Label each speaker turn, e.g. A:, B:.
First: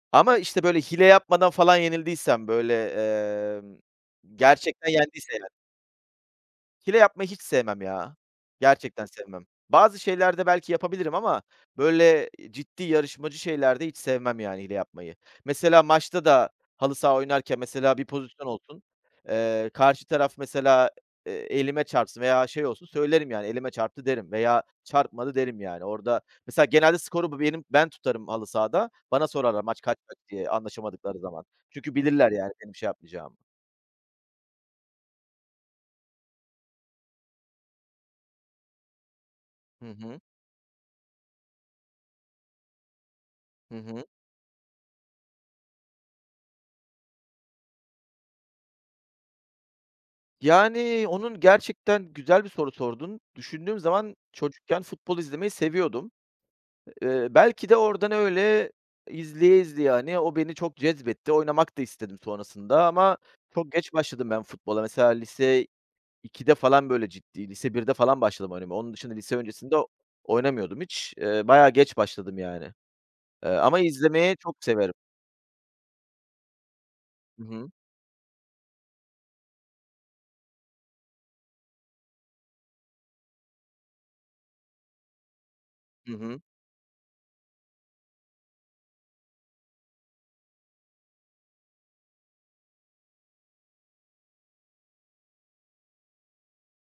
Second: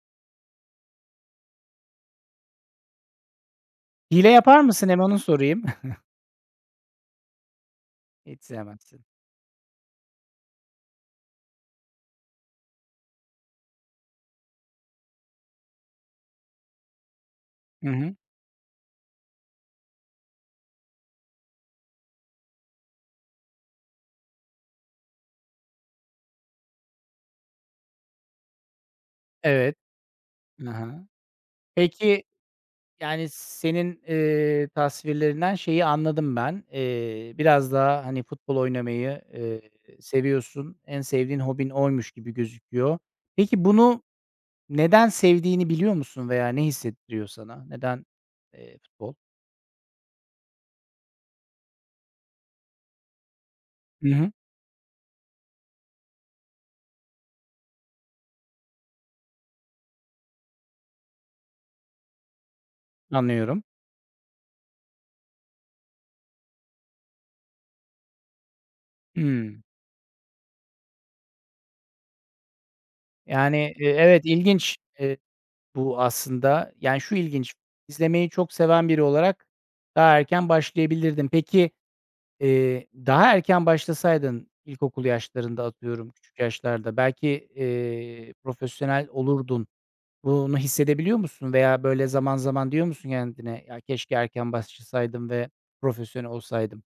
A: Ama, işte, böyle hile yapmadan falan yenildiysem böyle, ımm,
B: Hile yapar mısın?
A: gerçekten
B: Hem onu
A: yendiyse yani
B: sorayım.
A: Hile yapmayı hiç sevmem ya.
B: Hiç sevmezsin.
A: Gerçekten sevmem. Bazı şeylerde belki yapabilirim ama böyle ciddi yarışmacı şeylerde hiç sevmem yani hile yapmayı. Mesela maçta da halı saha oynarken
B: Hı
A: mesela bir
B: hı.
A: pozisyon olsun, ııı, karşı taraf mesela, ııı, elime çarpsın veya şey olsun, söylerim yani "elime çarptı" derim veya "çarpmadı" derim. Yani orada mesela genelde skoru b benim ben tutarım halı sahada. Bana sorarlar,
B: Evet.
A: "Maç kaç kaç?" diye
B: Hı hı.
A: anlaşamadıkları zaman. Çünkü
B: Peki,
A: bilirler yani benim şey
B: yani
A: yapmayacağımı.
B: senin, ııı, tasvirlerinden şeyi anladım ben. Eee, biraz daha, hani, futbol oynamayı, ııı,
A: Hı hı.
B: seviyorsun. En sevdiğin hobin oymuş gibi gözüküyor. Peki,
A: Hı
B: bunu
A: hı.
B: neden sevdiğini biliyor musun veya ne hissettiriyor sana? Neden, eee, futbol?
A: Yani onun gerçekten güzel bir soru sordun. Düşündüğüm
B: I
A: zaman
B: hı.
A: çocukken futbol izlemeyi seviyordum. Iıı, belki de oradan öyle izleye izleye, hani, o beni çok cezbetti. Oynamak da istedim sonrasında ama
B: Anlıyorum.
A: çok geç başladım ben futbola. Mesela lise 2'de falan böyle ciddi, lise 1'de falan başladım oynamaya. Onun dışında lise
B: Hıı.
A: öncesinde oynamıyordum hiç. Iıı, bayağı geç başladım yani. Iıı,
B: Yani,
A: ama
B: eee, evet,
A: izlemeyi çok
B: ilginç,
A: severim.
B: eee, bu aslında. Yani şu
A: Hı
B: ilginç,
A: hı.
B: izlemeyi çok seven biri olarak daha erken başlayabilirdin. Peki, eee, daha erken başlasaydın, ilkokul yaşlarında, atıyorum,
A: Hı
B: küçük
A: hı.
B: yaşlarda, belki, eee, profesyonel olurdun. Bunu hissedebiliyor musun veya böyle zaman zaman diyor musun kendine, "Ya keşke erken başlasaydım ve profesyonel olsaydım."